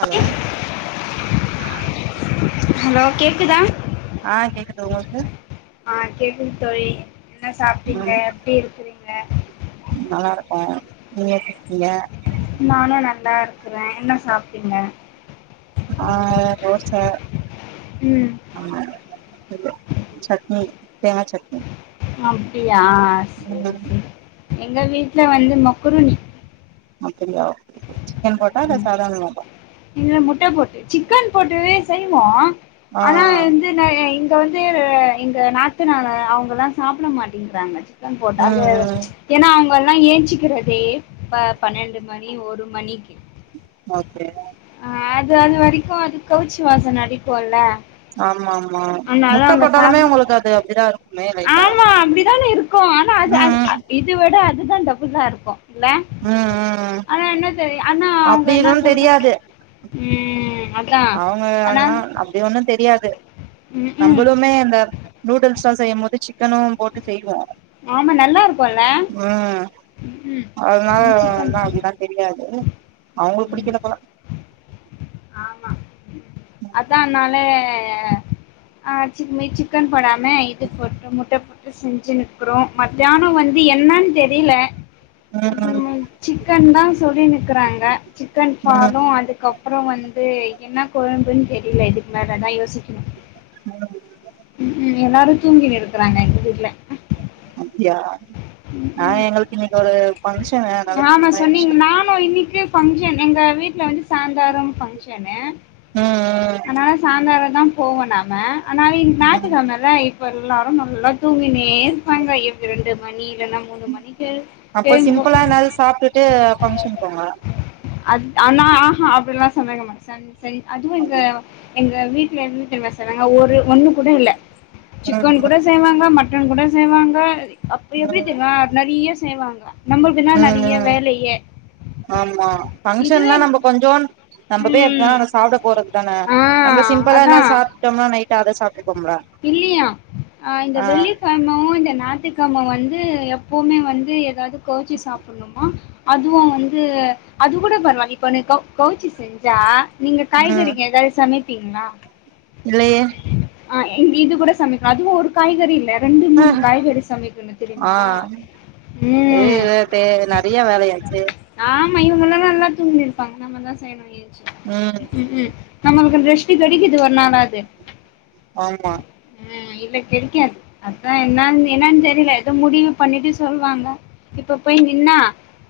hello hello கேட்க்குதா ஆ கேக்குது உங்களுக்கு ஆ கேக்குது தோழி என்ன சாப்பிட்டீங்கெ ம் எப்டி இருக்கிறீங்க நல்லா இருக்கோ நீங்க எப்டி இருக்கீங்க நானு நல்லா இருக்க றே என்ன சாப்பிட்டீங்க ஆ தோச ம் ஆ சொல்லு சட்னி தேங்கா சட்னி அப்டியா செரி ம் செரி எங்க வீட்ல வந்து மக்குருனி அப்டியா சிக்கன் போட்டா இல்ல சாதாரணமாவா இல்ல முட்ட போட்டு சிக்கன் போட்டு செய்வோ ஆ ஆனா வ ஆ வெந்து நாயென் இன் இங்க வந்து இந்த நாத்தனார அவுங்கலா சாப்ட மாட்டேங்கிறாங்க ம் ம் ஏன்னா அவுங் இப்பெல்லா ஏஞ்சுக்கிறதே ப பன்னெண்டு மணி ஒரு மணிக்கு ஓகே ஆ அது அது வரைக்கு அது கௌவுச்சி வாசோன அடிக்குல்ல ஆமா ஆமா ஆனாலு முட்ட அங்க போட்டாலுமே சாப்ட ஒங்களுக்கு அது அப்டிதா இருக்குமே லைட்டா ஆமா அப்டிதானே இருக்கு ஆனா அது அது ம் இது விட அது இதா டபுள்ளா இருக்கு இல்ல ம் ம் ம் ஆனா என்ன தெரி ஆனா அவுங்க அப்டி என்ன எதுவு சொல்ற ங்யே அவுங்கயெனா அப்டி ஒண்ணு தெரியாது ம் ம் நம்மளுமே அந்த நூடுல்சஸ் செய்யு மோது சிக்கனு போட்டு செய்வோ ஆமா நல்லாருக்கு இல்ல ம் அதனால என்ன அப்டிதா தெரியாது அவுங்களுக் புடிக்கல போல அத்தானாலே அ ஆ சிக் மே சிக்கன் போடாம இது போட்டு முட்ட போட்டு செஞ்சினு க்றோ மத்யான வந்து என்னன் தெரியில அது ம் ம சிக்கன் தா சொல்லினு இக்குறாங்க சிக்கன் பாலு ம் அதுக்கப் அப்ற வந்து என்ன கொழும்புன் தெரியில இதுக்கு மேலதா யோசிக்கனு [unintelligible] எல்லாரு தூங்கினு இருக்குறாங்க எங்க வீட்ல அப்டியா நா ம் எங்களுக்கு இன்னைக்கு ஒரு ஃபங்க்ஷனு அதனால க்ம் ஃப்ரீயா ஆமா சொன்னீங்க ஆயிடுச்சு நானு இன்னிக்கு ஃபங் என் எங்க வீட்ல வந்து சாயந்தரோ ஃபங்கஷனு ம் அனால சாயந்தாரோ நா போவோ நாம ஆனா இன் ம் ம் ஞாயித்துக்கெழமல்ல இப்போ எல்லாரு நல்லா தூங்கினேரு பாங்க எவ்வி ரெண்டு மணி இல்லனா முணு மணிக்கு அப்ப சேந்து போ சிம்பிளா என்னாது சாப்ட்டுட்டு ஃபங்க்ஷன் போங்க அத் ஆனா ஆஹா அப்டிலா சொன்னேங்க மேட சன் சரி அதுவு எங்க அப்டின் எங்க வீட் டல என்ன தெரியுமா சொன்னாங்க ஒரு ஒண்ணு கூட இல்ல ம் சிக்கன் கூட ம் செய்வாங்க மட்டன் கூட செய்வாங்க அப்டி எப்டி ம் தெரியுமா நறிய செய்வாங்க நம்முள்க்குதா ம் நெறய வேலையே இதுவே ஃபங்க்ஷனா நம்ப கொஞ்சோ நம்ப போய் எப்டி ம் இருந்தாலு அங்க சாப்ட போறது தான ஆ நம்ம சிம்பிளா என்ன சாப்ட்டோமா நைட்டு அத சாப் இல்லியா ஆ இந்த வெள்ளிக்கெழமோ இந்த ஞாத்து கெழம வந்து எப்பவுமே வந்து எதாவது கோவுச்சி சாப்புட்னுமா அதுவு வந்து அது கூட பரவால இப்ப நே கவ் கவுச்சி செஞ்சா நீங்க காய்கறிங்க ஏதாவது சமைப்பீங்ளா இல்லயே ஆ இங் இது கூட சமைக்குனு அதுவு ஒரு காய்கறி இல்ல ரெண்டு மூணு காய்கறி சமைக்கனு தெரியுமா ஏ ம் நேத்தே நெறய வேலையாய்ச்சி ஆனா இவங்கெல்லலா நல்லா தூங்கி இருப்பாங்க நம்ம தா செய்யனு எந்ச்சி ம் ம் நம்மளுக்கு ரெஸ் டு கெடைக்குது ஒரு நாள் ஆது ஆமா ஆ இல்ல கெடிக்காது அதா என்ன என்னன் தெரில எதோ முடிவு பண்ணிட்டு சொல்வாங்க இப்ப போய் நின்னா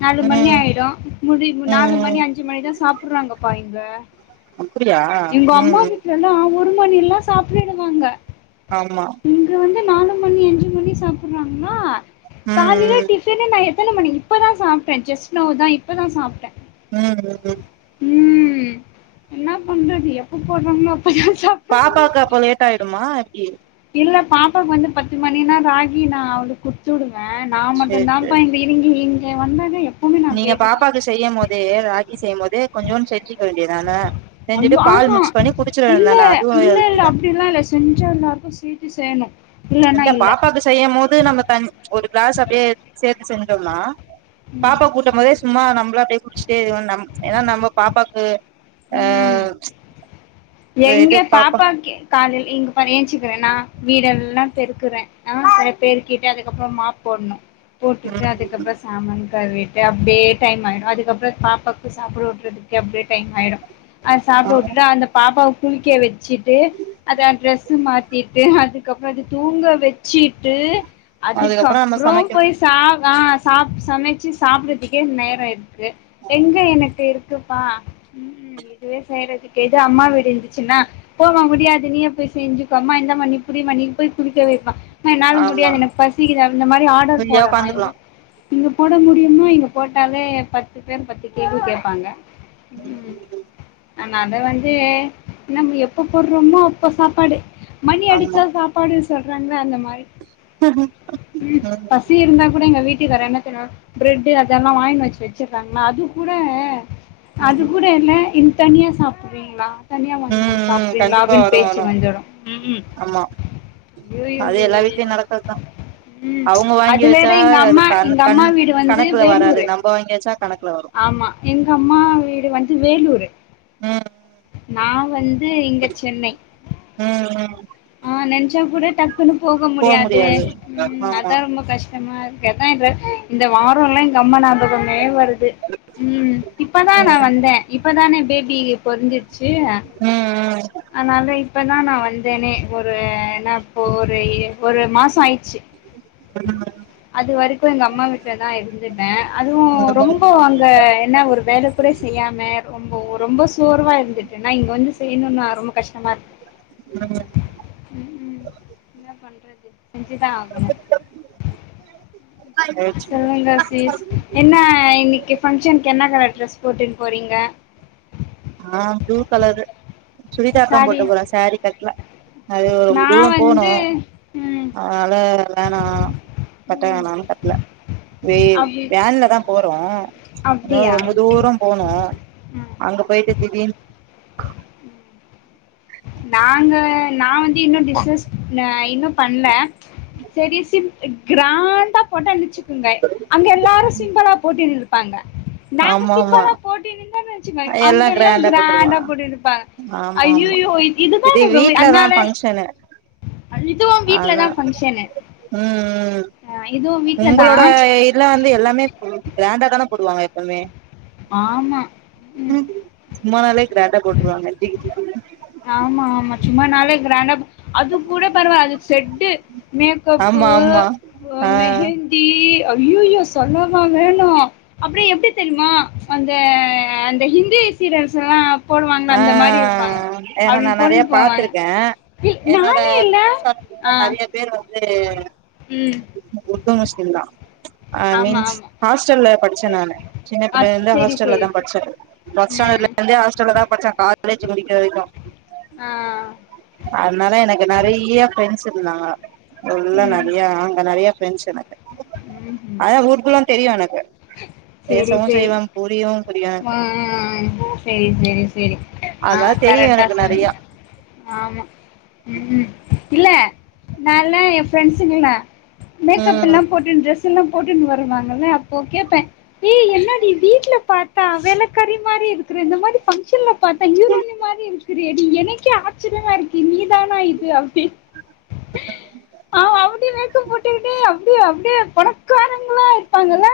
நாலு மணி ம் ஆயிடு முடி நாலு ம் மணி அஞ்சு மணி தா சாப்புட்றாங்கப்பா இங்க அப்டியா எங்கொம்மா ம் வீட்ல எல்லா ஒ ரு மணில்லா சாப்ருருவாங்க ஆமா இங்க வந்து நாலு மணி அஞ்சு மணி சாப்பறாங்ளா ம் காலைல ம் டிபனே நா எத்தன மணி இப்ப தா சாப்ட்டே ஜெஸ் நவ் தா இப்ப தா சாப்ட்ட ம் ம் ம் ம் என்ன பண்றது எப்ப போட்றாங்ளோ அப்ப தான சாப்ட முடியு பாப்பாக்கு அப்போ லேட் ஆயிடுமா எப்டி இல்ல பாப்பாக்கு வந்து பத்து மணினா ராகி நா அவளுக்கு குட்த்துடு வே நா மட்டு சேரி தா பா சேரி இந்த இனுங்கி இங்க வந்தோனே எப் நீங்க பாப்பாக்கு செய்யு போதே ராகி செய்யு போதே கொஞ்சோன் செஞ்சிக்க வேண் ஐயோ ஆஹா குடிச்சிட இல்ல வேண்டியதான அதுவு இல்ல ஹெல்தி இல்ல தா அப்டிலா இல்ல செஞ்சா எல்லாருக்கு சீத்து செய்னு இல்ல பாப்பாக்கு செய்யு போது நம்ம தண் ஒரு கிளாஸ் அப்டியே சேத்து செஞ்சோம்னா பாப்பாக்கு ஊட்ட போதே சும்மா நம்ளு அப்டியே குடிச்சிட்டே இவ நம் ஏனா நம்ம பாப்பாக்கு ம் ஆஹ் எங்க பாப்பாக்கு காலைல் எ இங்க பாரு என் சித் க்குர நா வீடெல்லா பெருக்குற ஆஹ் அது பெருக்கீட்டு அதுக்கப்றம் மாப் போட்ணு போட்டுட்டு ம் அதுக்கப்ற சாமான் கழுவி டு அப்டியே டைம் ஆயிடு அதுக்கப்றோ பாப்பாக்கு சாப்பாடு ஊட்றதுக்கு அப்டியே டைம் ஆயிடு அது சாப்ட ஆமா உட்டுட்டாந்த பாப்பாவ குளிக்க வெச்சுட்டு அத டிரெஸ்சு மாத்திட்டு அதுக்கப்ற அது தூங்க வெச்சு ட்டு அதுக்கப்புறோ நம்ம அதுக்கப்றோ சமைக்கணு போய் சாப் ஆ சாப் சமச்சு சாப்றதுக்கே நேரோ இருக்கு எங்க எனக்கு இருக்கு பா ம் ம் இதுவே செய்றதுக்கே து அம்மா வீடிருந்துச்சுன்னா போமா முடியாது நீயே போய் செஞ்சுக்கோ அம்மா இந்தா நீ புடி மா நீ போய் துணி தொவ மா என்னால ஆமா முடியாது எனக்கு பசிக்குதா அந்த மாரி ஆர்டர் ஃப்ரீயா போடலா உக்காந்துக்கலா எங்க இங்க போட முடியுமா இங்க போட்டாலே பத்து பேர் பத்து கேள்வி கேப்பாங்க ம் ஆனா அத வந் எ நம்ம எப்ப போட்றோமோ அப்போ சாப்பாடு மணி ஆமா அடிச்சா சாப்பாடு சொல்றாங்ல அந்த மாரி ம் பசி இருந்தா கூட எங்க வீட் ட்டி வேரென்ன [unintelligible] பிரெட்டு அதல்லா வாங்கினு வச் வெச்சுர்ராங்லா அது கூட அது ம் கூட இல்ல இன் தனியா சாப்புட்றீங்ளா தனியா வாங்கினு ம் வந்து ம் சாப்றீங்களா கண்டிப்பா அப்டின் வரு பேச்சு வரு வந்துரு ம் ம் ஆமா அது எல்லா வீட்லயு நடக்கறது தா ம் அவுங்க வாங்கி அது வேற வெச்சா எங்க அது அம்மா கண எங்க கண் அம்மா வீடு வந்து கணக்குல வராது வேலூரு நம்ப வாங்கி வெச்சா கணக்குல வரு ஆமா எங்கம்மா வீடு வந்து வேலூரு ம் நா வந்து இங்க சென்னை ம் ம் ஆஹ் நென்ச்சா கூட டக் க்குன்னு போக போ முடியாதே முடியாது ம் ஆமா அதா ரொம்போ கஷ் டமா இருக்கு அதா இது இந்த வாரோல்லா எங்கம்மா ஞா பகமே வருது ம் இப்ப தா நா ம் வந்தே இப்ப தானே பேபி பொரந்து ச்சு ம் அனால இப்ப தா நா வந்தனே ஒரு என்னாப்போ ஒரு ஒரு மாசோ ஆயிட்ச்சு ம் அது வரைக்கு எங்கம்மா வீட்ல தா இருந்துட்ட அதுவு ரொம்போ ம் அங்க என்ன ஒரு வேலக்கூட செய் செய்யாம ரொம்போ ரொம்போ சோர்வா இருந்துட்டனா இங்க வந்து செய்ணுனா ரொம்ப கஷ்டமா இருக் ம் ம் என்ன பண்றது செஞ்சு தா ஆகணு ம் ம் சொல்லுங்க சீஸ் என்ன இன்னைக்கு ஃபங்க்ஷன்க்கு என்ன கலர் டிரெஸ் போட்டுன் போறீங்க ஆஹ் ப்ளூ கலரு சுடிதார் தா சாரி போட்டு போற சாரி கட்ல அது ரொம்ப நா தூரம் போனு வந்து ம் அதுனால வேனா கட்ட வேணானு கட்ல வேவ் அப்டி வேன்ல தா போறோ [unintelligible] அப்டியா ரொம்ப தூரோ போனு அங்க போய்ட்டு திடீர்ன் நாங்க நா வந்து இன்னு டிஸ்சஸ் ந இன்னு பண்ல செரி சிம் கிராண்டா போட்டா [unintelligible] ங்க் அங்க எல்லாரு சிம்பளா போட்டினுருப்பாங்க நாங்க ஆமா ஆமா சிம்பளா போட்டிருந்தோன் வெ ச்சுங்காய் எல்லா அங்கெல்லா கிராண்டா போட்ருவாங்க போடிருப்பாங்க ஆமா ஆமா ஐயோயோ இதுதா இது எனக்ருமே வீட்லதா அனால ஃபங்க்ஷனு இதுவு அதா வீட்லதா ஃபங்க்ஷனு ம் ம் இதுவு வீட்ல தா உங்களோட இதுல வந்து எல்லாமே கிராண்டா தான போடுவாங்க எப்போமே ஆமா ம் சும்மா நாளே கிராண்டா போட்ருவாங்க [unintelligible] ஆமா ஆமா சும்மா நாளே கிராண்டா அது கூட பரவா அதுக் செட்டு மேக்கப் பு ஆமா ஆமா ஆ மெஹந்தி அய்யோயோ செம ம்மா வேணும் அப்டி எப்டி தெரிமா அந்த அந்த ஹிந்தி சீரர்ஸ் எல்லா போடுவாங்கல ஆ அந்த மாரி இருப்பாங்க ஏன்னா அப்டி நா பொண்ணு நெறைய போவாங்க பாத்திருக்கே இ என்னோட நானு இல்ல ஆ சேரி ம் உர்து முஸ்லீம்ங்லா ஐ ஆமா மீன்ஸ் ஆமா ஹாஸ்டல்ல படி ச்ச நானு ஜின்ன ஆ பிள்ளைல செரி ஹாஸ்டல்ல செரி தா செரி படிச்சே ஃபஸ்டாண்டர்ல ம் இருந்தே ஹாஸ்டல்ல தா பச்ச காலேஜ் முடிக்க வரைக்கும் ஆ அதனால எனக்கு நெறைய ஃப்ரெண்ட்ஸ்சு இருந்தாங்க உள்ள ம் நெறைய அங்க நெறைய ப்ரெண்ட்ஸ்சு எனக்கு ம் ம் அதா ஊருக்குல்லா தெரியும் எனக்கு செரி பேசவு செரி செய்வே புரியவு புரியு ஆ எனக்கு செரி செரி செரி ஆ அதெல்லா தெரியு கரெக்டா எனக்கு சொ நெறையா ஆமா உம் இல்ல நால்ல என் ப்ரெண்ட்ஸங்கள மேக்கப் எல்லா ம் போட்டு ட்ரெஸ்சு எல்லா போட்டுன் வருவாங்கள ஓகேப்பன் ஏ என்னடி வீட்ல பாத்தா வேலக்கறி மாரி இருக்குற இந்த மாதிரி ஃபங்க்ஷன்ல பாத்தா ஹீரோன்னு மாரி இருக்குரியேடி எனக்கே ஆச்சர்யமா இருக்கு நீ தானா இது அப்டி பாவோ அவ்ங்களே போட்டுகிட்டே அப்டியே அப்டியே பணக்காரங்களா இருப்பாங்கள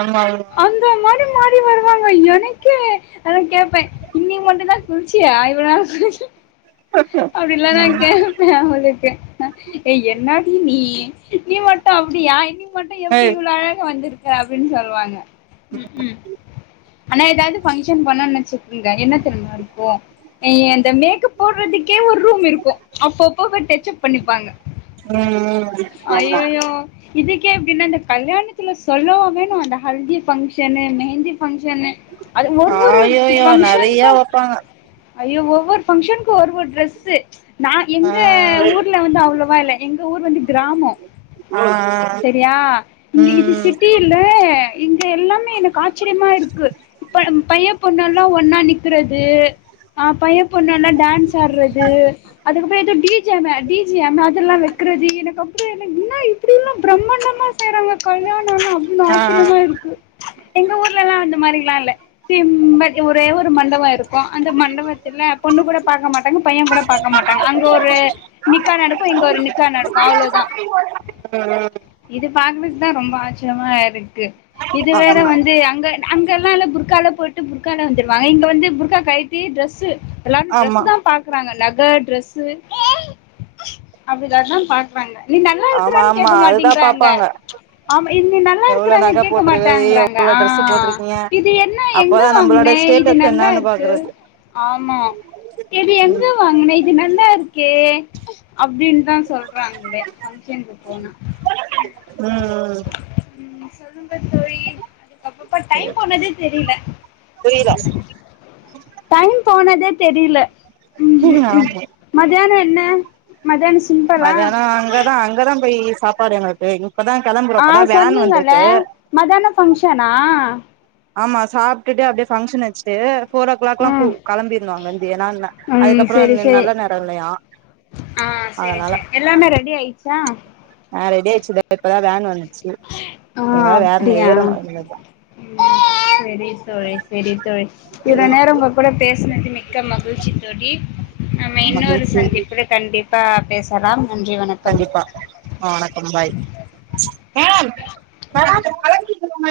ஆமா ஆமா அந்த மாரி மாறி வருவாங்க எனக்கே அதா கேப்பே இன்னிக்கு மட்டுந்தா குளிச்சியா இவ்ள நாலா குளிக் ம் அப்படின்லா நா கேப்பே அவளுக்கு ஏ என்னாடி நீ நீ மட்டு அப்டியா நீ மட்டு எப்டி ஏய் இவ்ள அழகா வந்திருக்க அப்டின்னு சொல்வாங்க ம் ம் ஆனா எதாவது பங்க்ஷன் போனான் வெச்சுக்கங்க என்ன தெரிமா இருக்கு எ அத மேக்கப் போடுறதுக்கே ஒரு ரூம் இருக்கு அப்பப்ப போ டச் அப் பண்ணிப்பாங்க ம் ஆமா ஐயயோ இதுக்கே இப்டின்னா அந்த கல்யாணத்துல சொல்லவா வேணு அந்த ஹல்தி பங்க்ஷனு மெஹந்தி பங்க்ஷ னு அது ஒரு ஒரு ஆயோயோ நெறைய பங்ஷனுக்கு வப்பாங்க ஐயோ ஒவ்வொரு பங்க்ஷனுக்கு ஒ ஒரு ஒரு டிரெஸ்ஸு நா ஆ எங்க ஊர்ல வந்து அவ்வளவா இல்ல எங்க ஊர் வந்து கிராம ஆ செரியா இது ம் சிட்டியில்லே இங்க எல்லாமே எனக்கு ஆச்சரியமா இருக்கு இப்ப நம்ம பைய பொண்ணு எல்லா ஒன்னா நிக்கறது ஆ பைய பொண்ணு எல்லா டான்ஸ் ஆடுறது அதுக்கப்புற எதோ டி ஜே வே டி ஜே அதெல்லா வெக் கிறது இது அப்புற என்ன இன்னா இப்படி எல்லா பிரம்மாண்டமா செய்யறாங்க கல்யாணனா அப்டின்னு ஆ ஆச்சரியமா ம் இருக்கு எங்க ஊர்லலா இந்த மாரிலா இல்ல சிம்ம ஒரே ஒரு மண்டப இரு க்கு அந்த மண்டபத்துல பொண்ணு கூட பாக்க மாட்டாங்க பைய கூட பாக்க மாட்டாங்க அங்க ஒரு நிக்கா நடக்கு இங்க ஒரு நிக்கா நடக்கு அவ்ளோதா இது பாக்கவே தா ரொம்ப ஆச்சரியமா இருக்கு இது ஆமா வேற ஆமா வந்து அங்க அங் கெல்லா எல்லா புர்கால போயிட்டு புர்கால வந்துருவாங்க இங்க வந்து புர்கா கழட்டி டிரெஸ்சு எல்லாரு ட்ரெஸ்ஸுதா ஆமா பாக்குறாங்க நக ட்ரெஸ்ஸு அப்டிதாதா பாக் நீ நல்லா இருக்றியான் ஆமா கேக்க அதுதா மாட்டேங்கிறாங்க பாப்பாங்க ஆமா இ நீ நல்லா எவ்ளோ இருக்றான் நக கேக்க போட்ருக்குது மாட்டாங்குறாங்க எவ்ளோ ஆ ட்ரெஸ்ஸு போட்ருக்கீங்க இது என்ன எங்க அப்பதா வாங்குன நம்பளோட ஆ இது ஸ்டேட்டஸ் நல்லா என்னான்னு இருக்கு பாக்குறது ஆமா இது எங்க ம் வாங்குன இது நல்லா இருக்கே அப்டின்தா சொல் சொல்றாங்களே ஃபங்க்ஷன்க்கு போனா ம் சொல்லுங்க தோழி அப்பப்பா டைம் போனதே தெரிய்ல புரில டைம் போனதே தெரில ஆமா ம் மத்யானொ என்ன மத்யானொ மத்யானொ அங்கதா அங்கதா போய் சாப்பாடு எங்களுக்கு இப்பதா கெளம்புறோ ஆ இப்பதா வேன் சொன்னீங்கள வந்திருக்கு மத்யானொ பங்க்ஷனா ஆமா சாப்பிட்டுட்டு அப்டியே பங்க்ஷன் வச்சுட்டு போர் ஓ கிளாக் எல்லா கு ம் கெளம்பிரணு அங்கிருந்து ஏன்னா ந ம் அதுக்கப்புறோ செரி செரி நல்ல நேரோ இல்லையா ஆ செரி அதனால செரி எல்லாமே ரெடி ஆயிச்சா ஆ ரெடியிச்சு இத இப்பதா வேன் வந்துச்சு ஆ இனி வேற வேன்ல அப்டியா ஏறனு இனிமேல்தா [unintelligible] செரி தோழி செரி தோழி இவளோ நேரோ உங்க கூட பேசினது மிக்க மகிழ்ச்சி தோழி ஆமா இன்னொரு மகிழ்ச்சி சந்திப்புல கண்டிப்பா பேசலாம் நன்றி வணக்கம் கண்டிப்பா அ வணக்கம் பாய் மேடம் மேடம் ஹலோ கேக்குதுங்களா